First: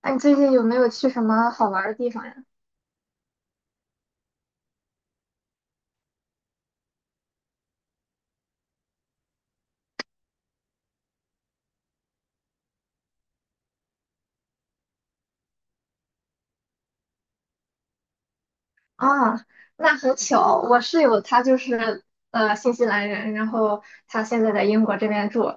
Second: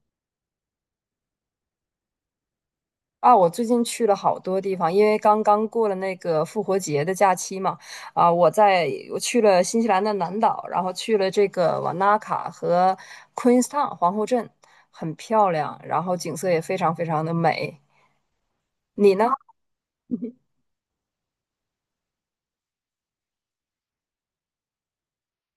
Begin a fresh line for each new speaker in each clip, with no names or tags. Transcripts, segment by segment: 哎，你最近有没有去什么好玩儿的地方呀？
啊，我最近去了好多地方，因为刚刚过了那个复活节的假期嘛。啊，我去了新西兰的南岛，然后去了这个瓦纳卡和 Queenstown 皇后镇。很漂亮，然后景色也非常非常的美。你呢？
啊，那很巧，我室友他就是新西兰人，然后他现在在英国这边住，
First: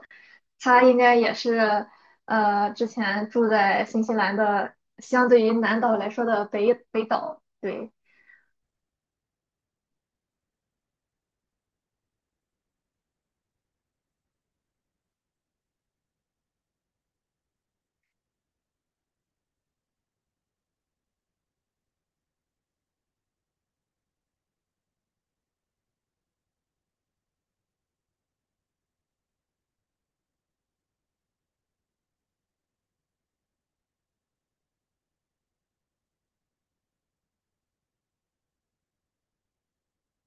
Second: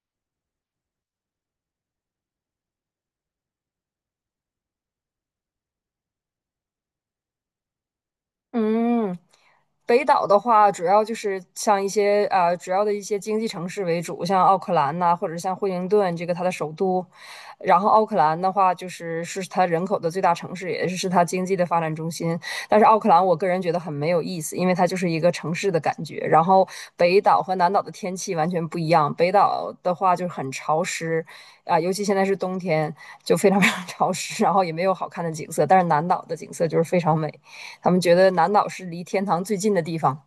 他应该也是之前住在新西兰的相对于南岛来说的北岛，对。
嗯，北岛的话，主要就是像一些主要的一些经济城市为主，像奥克兰呐、或者像惠灵顿这个它的首都。然后奥克兰的话，就是它人口的最大城市，也是它经济的发展中心。但是奥克兰，我个人觉得很没有意思，因为它就是一个城市的感觉。然后北岛和南岛的天气完全不一样，北岛的话就是很潮湿啊、尤其现在是冬天，就非常非常潮湿，然后也没有好看的景色。但是南岛的景色就是非常美。他们觉得南岛是离天堂最近的地方。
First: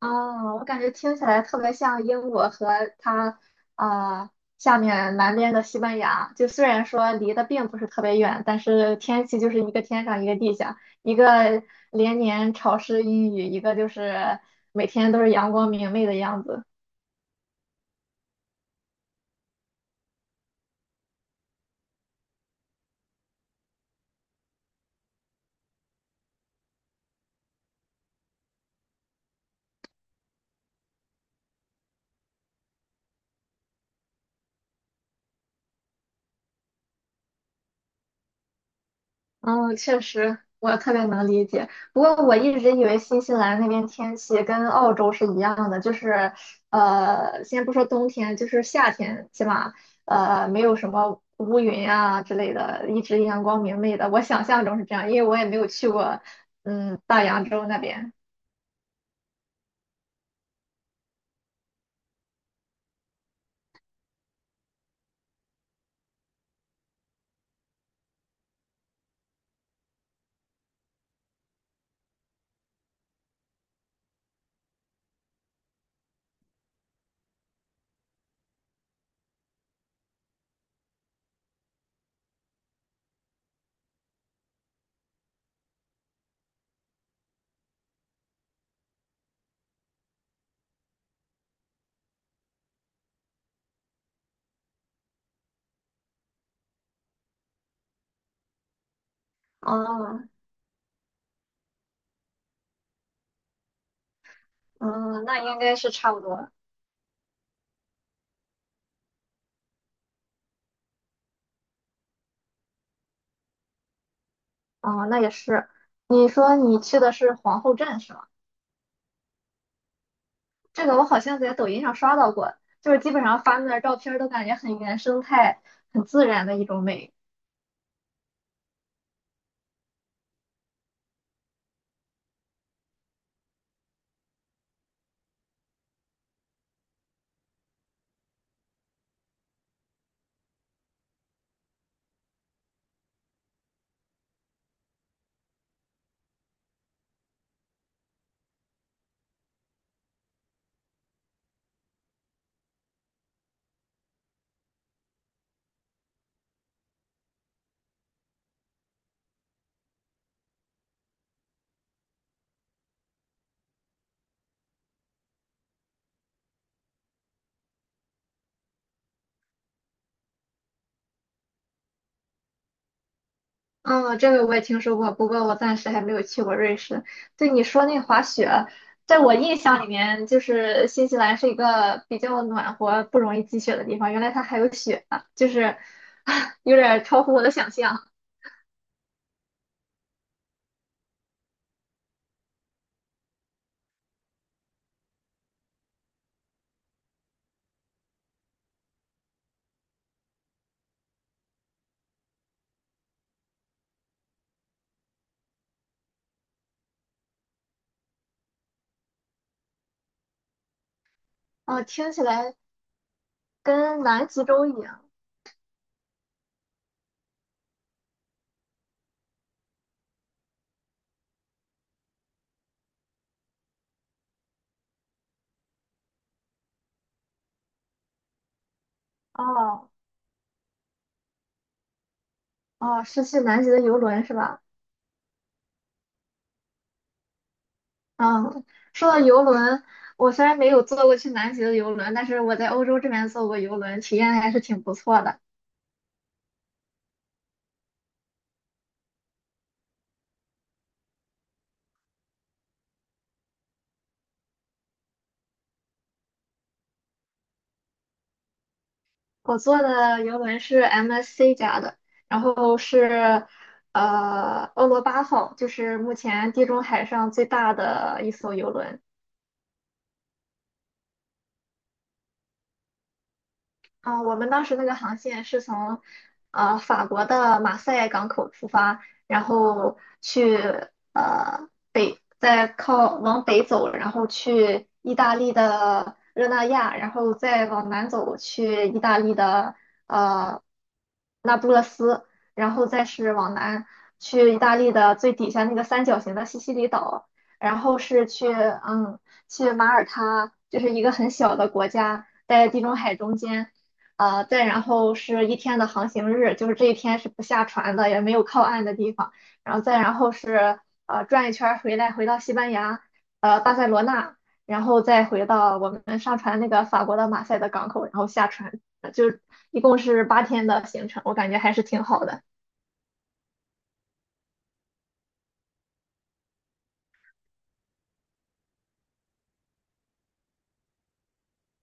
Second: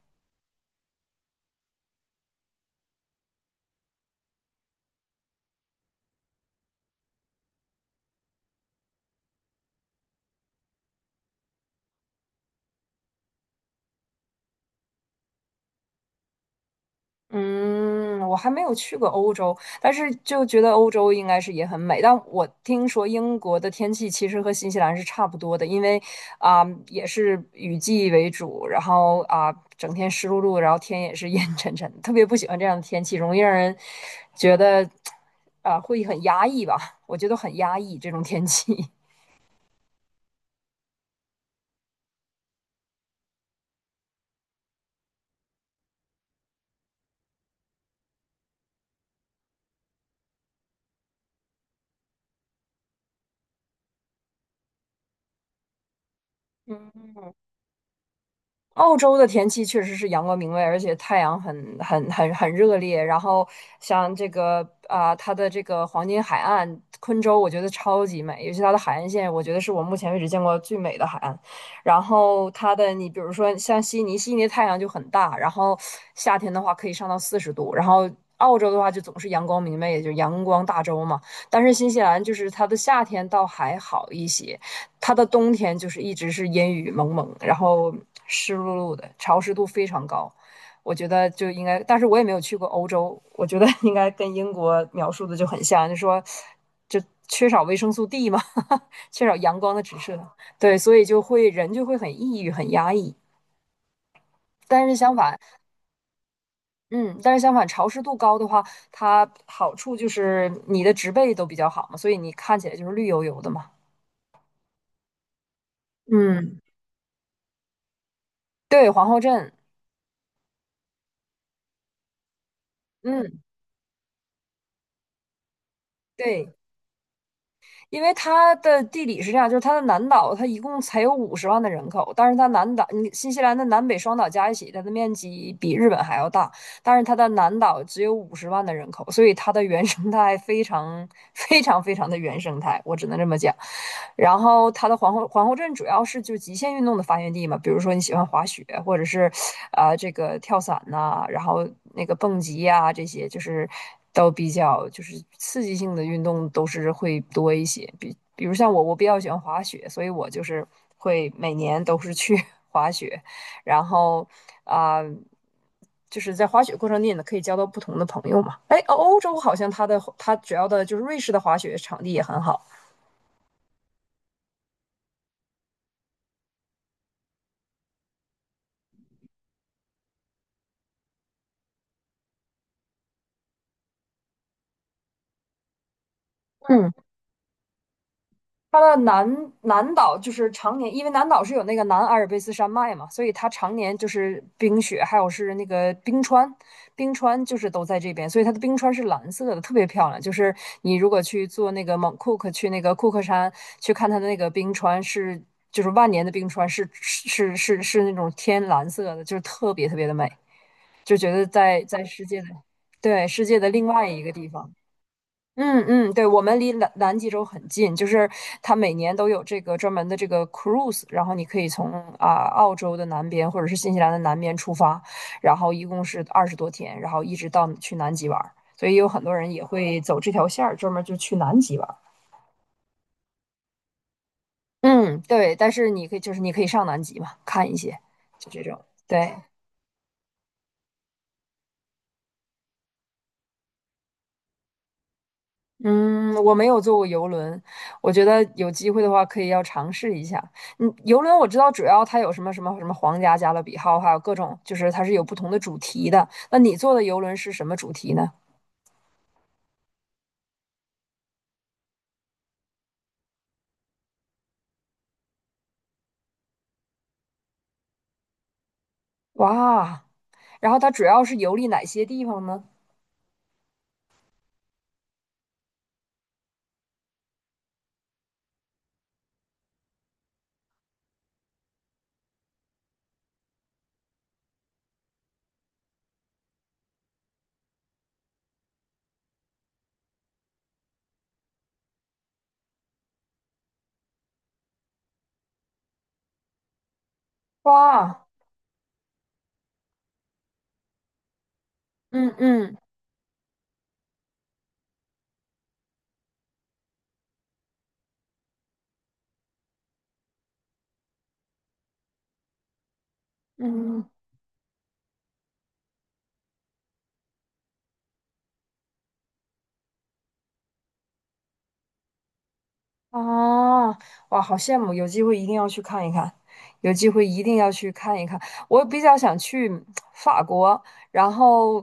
哦，我感觉听起来特别像英国和它啊、呃下面南边的西班牙。就虽然说离得并不是特别远，但是天气就是一个天上一个地下，一个连年潮湿阴雨，一个就是每天都是阳光明媚的样子。
嗯，我还没有去过欧洲，但是就觉得欧洲应该是也很美。但我听说英国的天气其实和新西兰是差不多的，因为也是雨季为主，然后整天湿漉漉，然后天也是 阴沉沉的，特别不喜欢这样的天气，容易让人觉得会很压抑吧？我觉得很压抑这种天气。
嗯，确实，我特别能理解。不过我一直以为新西兰那边天气跟澳洲是一样的，就是先不说冬天，就是夏天，起码没有什么乌云啊之类的，一直阳光明媚的。我想象中是这样，因为我也没有去过 嗯
嗯，
大洋洲那边。
澳洲的天气确实是阳光明媚，而且太阳很热烈。然后像它的这个黄金海岸昆州，我觉得超级美，尤其它的海岸线，我觉得是我目前为止见过最美的海岸。然后你比如说像悉尼，悉尼的太阳就很大，然后夏天的话可以上到40度。然后澳洲的话就总是阳光明媚，也就阳光大洲嘛。但是新西兰就是它的夏天倒还好一些，它的冬天就是一直是阴雨蒙蒙，然后湿漉漉的，潮湿度非常高。我觉得就应该，但是我也没有去过欧洲，我觉得应该跟英国描述的就很像，就缺少维生素 D 嘛，缺少阳光的直射，
哦，
对，所以人就会很抑郁、很压抑。但是相
嗯，
反，
那应该是差不多。
嗯，但是相反，潮湿度高的话，它好处就是你的植被都比较好嘛，所以你看起来就是绿油油的嘛。
哦，那也是。你说
嗯，
你去的是皇后镇是吗？
对，皇后镇，
这个我好像在抖音上刷到过，就是基本
嗯，
上发那照片儿都感觉很原生态、很自然
对。
的一种美。
因为它的地理是这样，就是它的南岛，它一共才有五十万的人口，但是它南岛，你新西兰的南北双岛加一起，它的面积比日本还要大，但是它的南岛只有五十万的人口，所以它的原生态非常非常非常的原生态，我只能这么讲。然后它的皇后镇主要是就极限运动的发源地嘛，比如说你喜欢滑雪，或者是这个跳伞呐、然后那个蹦极呀、这些就是都比较就是刺激性的运动都是会多一些。比如像我，我比较喜欢滑雪，所以我就是会每年都是去 滑雪，然后啊。就是在滑雪过程中，呢，可以交到不同的朋友嘛。哎，欧洲好像它主要的就是瑞士的滑雪场地也很好。
嗯，这个我也听说过，不过我暂时还没有去过瑞士。对你说那滑雪，在我印象里面，就是新西兰是一个比较暖和、不容易积雪的地方，原来它还有雪啊，就是 有
嗯，
点超乎我的想象。
它的南岛就是常年，因为南岛是有那个南阿尔卑斯山脉嘛，所以它常年就是冰雪，还有是那个冰川，冰川就是都在这边，所以它的冰川是蓝色的，特别漂亮。就是你如果去坐那个蒙库克，去那个库克山去看它的那个冰川是，就是万年的冰川是那种天蓝色的，就是特别特别的美，就觉得
哦，
在
听起
世界的，
来
对，世界的另
跟
外一
南
个
极
地
洲一
方。
样。
嗯嗯，对，我们离南极洲很近，就是它每年都有这个专门的这个 cruise，然后你可以从澳洲的南边或者是新西兰的南边出发，然后一共是20多天，然后一直到去南极玩儿，所以有很多人也
哦
会走这条线儿，专门就去南极玩儿。
哦，是去南极的游轮是吧？
嗯，对，但是你可以上南极嘛，看一些，就这
嗯，
种，
说到
对。
游轮，我虽然没有坐过去南极的游轮，但是我在欧洲这边坐过游轮，体验还是挺不错的。
嗯，我没有坐过游轮，我觉得有机会的话可以要尝试一下。嗯，游轮我知道主要它有什么什么什么皇家加勒比号，还有各种就是它是有不同的主题的。那你坐的游轮是什么主题呢？
我坐的游轮是 MSC 家的，然后是欧罗巴号，就是目前地中海上最大的一艘游轮。
哇，然后它主要是游历哪些地方呢？
啊、我们当时那个航线是从法国的马赛港口出发，然后去北，再靠往北走，然后去意大利的热那亚，然后再往南走去意大利的呃那不勒斯，然后再是往南去意大利的最底下那个三角形的西西里岛，然后
哇，
是去嗯去马耳他，就是一个很小的国家，
嗯
在
嗯
地中海中间。呃，再然后是一天的航行日，就是这一天是不下船的，也没有靠岸的地方。然后再然后是转一圈儿回来，回到西班牙，巴塞罗
嗯。
那，然后再回到我们上船那个法国的马赛的港口，然后下船，就一共是八天的行程，我感觉还是挺好的。
啊，哇，好羡慕！有机会一定要去看一看，有机会一定要去看一看。我比较想去法国，然后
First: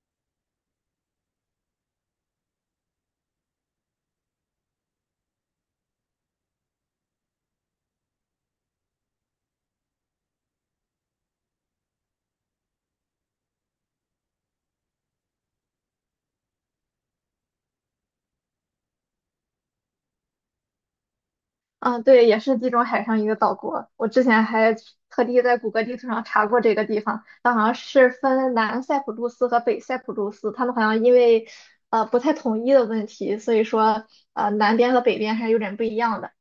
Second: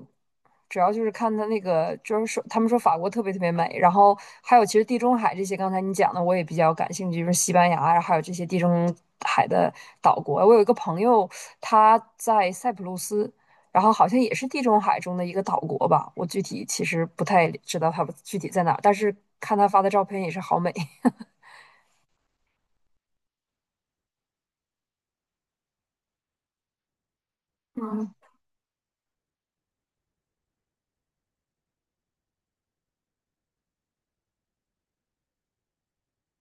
主要就是看他那个，就是说他们说法国特别特别美，然后还有其实地中海这些，刚才你讲的我也比较感兴趣，就是西班牙呀，还有这些地中海的岛国。我有一个朋友，他在塞浦路斯。然后好像也是地中海中的一个岛国吧，我具体其实不太知道他具体在哪儿，但是看他发的照片也是好美。
嗯，对，也是地中海上一个岛国。我之前还特地在谷歌地图上查过这个地方，它好像是
嗯，
分南塞浦路斯和北塞浦路斯，他们好像因为不太统一的问题，所以说南边和北边还是有点不一样的。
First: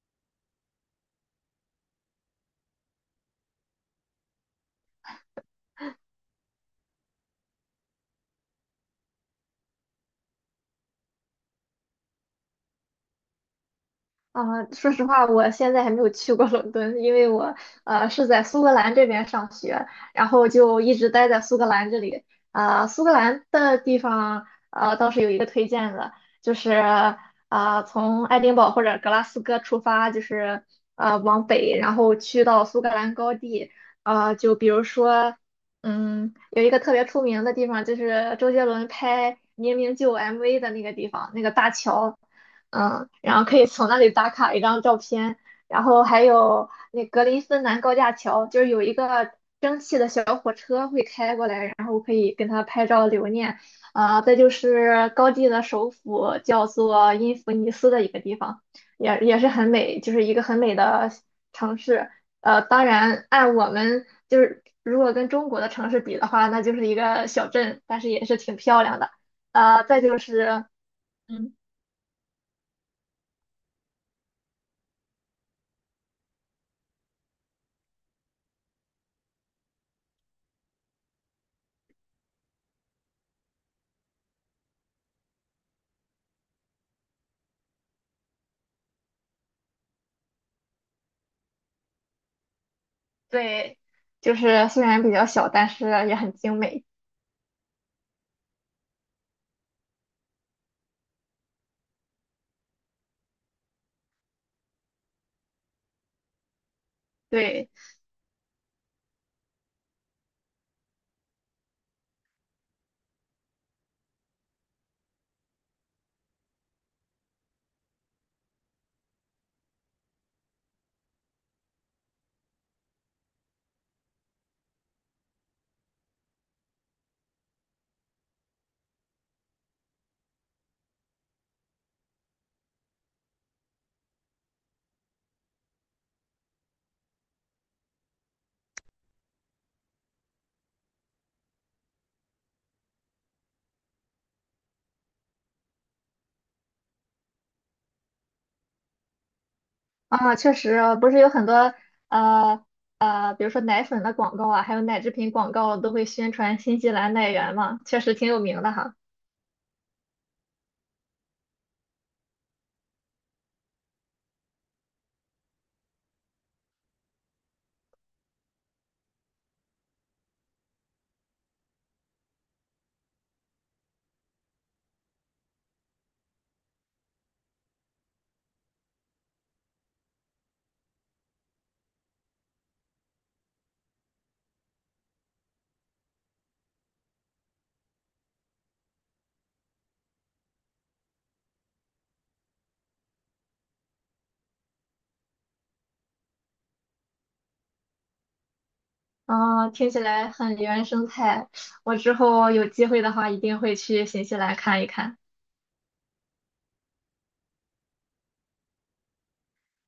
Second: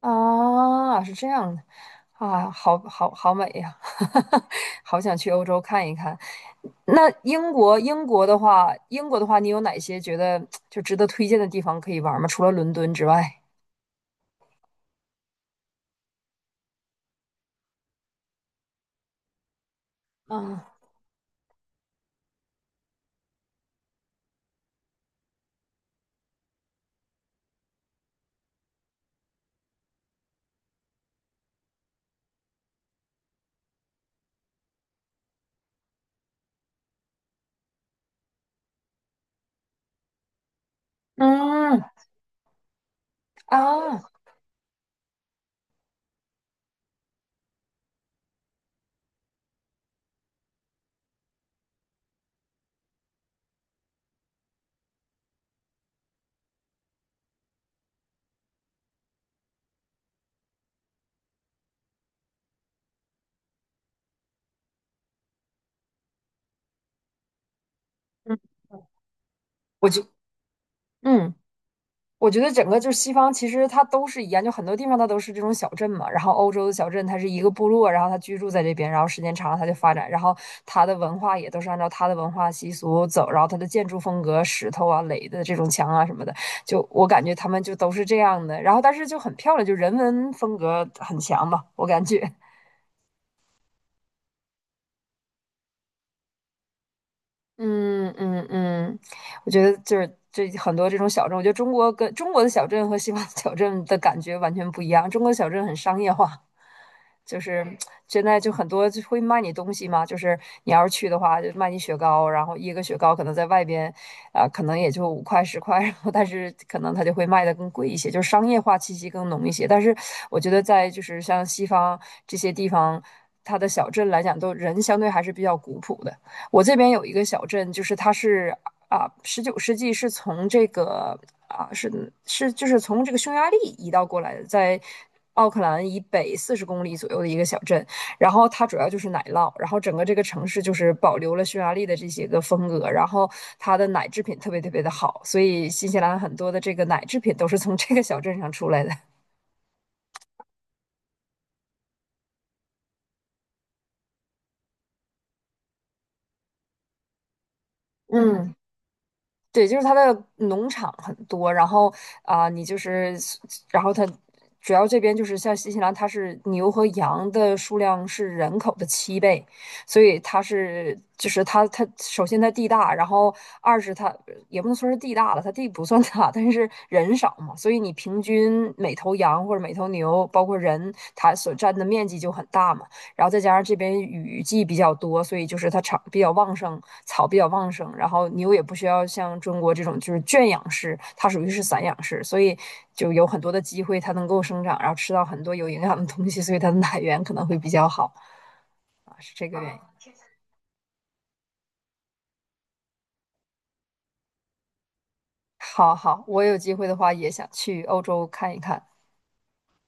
啊，是这样的，啊，好好好美呀，好想去欧洲看一看。那英国，英国的话，英国的话，你有哪些觉得就值得推荐的地方可以玩吗？除了伦敦之外。
啊，说实话，我现在还没有去过伦敦，因为我是在苏格兰这边上学，然后
嗯
就一直待在苏格兰这里。啊、苏格兰的地方倒是有一个推荐的，就是啊、从爱丁堡或者格拉斯哥出发，就是往北，然后去到苏格兰高地。啊、就比如说，嗯，有一个特别出名的地方，就是周杰伦拍《明明就》MV 的那个地方，那个大
嗯
桥。嗯，然后可以从那
啊，
里打卡一张照片，然后还有那格林芬兰高架桥，就是有一个蒸汽的小火车会开过来，然后可以跟它拍照留念。啊、再就是高地的首府叫做因弗尼斯的一个地方，也是很美，就是一个很美的城市。呃，当然按我们就是如果跟中国的城市比的话，那就是一个小镇，但是也是
嗯，
挺漂亮的。呃，
我
再
就
就是。
嗯。
嗯。
我觉得整个就是西方，其实它都是一样，就很多地方它都是这种小镇嘛。然后欧洲的小镇，它是一个部落，然后它居住在这边，然后时间长了它就发展，然后它的文化也都是按照它的文化习俗走，然后它的建筑风格，石头啊垒的这种墙啊什么的，就我感觉他们就都是这样的。然后但是就很漂亮，就人文风格很强嘛，我感觉。
对，就是虽然比较小，但是也很精美。
嗯嗯嗯，我觉得就是这很多这种小镇，我觉得中国的小镇和西方的小镇的感觉完全不一样。中国的小镇很商业化，就是
对，
现在就很多就会卖你东西嘛，就是你要是去的话，就卖你雪糕，然后一个雪糕可能在外边可能也就5块10块，然后但是可能它就会卖的更贵一些，就是商业化气息更浓一些。但是我觉得在就是像西方这些地方，它的小镇来讲，都人相对还是比较古朴的。我这边有一个小镇，就是它是19世纪是从这个啊是是就是从这个匈牙利移到过来的，在奥克兰以北40公里左右的一个小镇。然后它主要就是奶酪，然后整个这个城市就是保留了匈牙利的这些个风格，然后它的奶制品特别特别的好，所以新西兰很多的这个奶制品都是从这个小镇上出来的。
啊，确实，不是有很多呃，比如说奶粉的广告啊，还有奶制品广告都会宣传新西兰奶源嘛，确实挺有
嗯
名的哈。
对，就是它的农场很多，然后你就是，然后它主要这边就是像新西兰，它是牛和羊的数量是人口的7倍，所以它是就是它它首先它地大，然后二是它也不能说是地大了，它地不算大，但是人少嘛，所以你平均每头羊或者每头牛，包括人，它所占的面积就很大嘛。然后再加上这边雨季比较多，所以就是它草比较旺盛，草比较旺盛，然后牛也不需要像中国这种就是圈养式，它属于是散养式，所以就有很多的机会它能够生长，然后吃到很多有营养的东西，所以它的奶源可能会比较好啊，是这个
啊，
原因。
听起来很原生态。我之后有机会的话，一定会去新西兰看一看。
好好，我有机会的话也想去欧洲看一看。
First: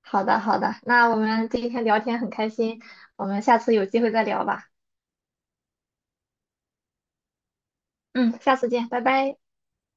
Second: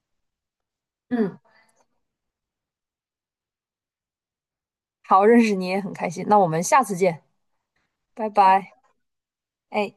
好的，好的，那我
嗯，
们今天聊天很开心，我们下次有机会再聊吧。
好，认识你也很开心，那我们下次见，拜
嗯，下次
拜。
见，拜拜。
哎。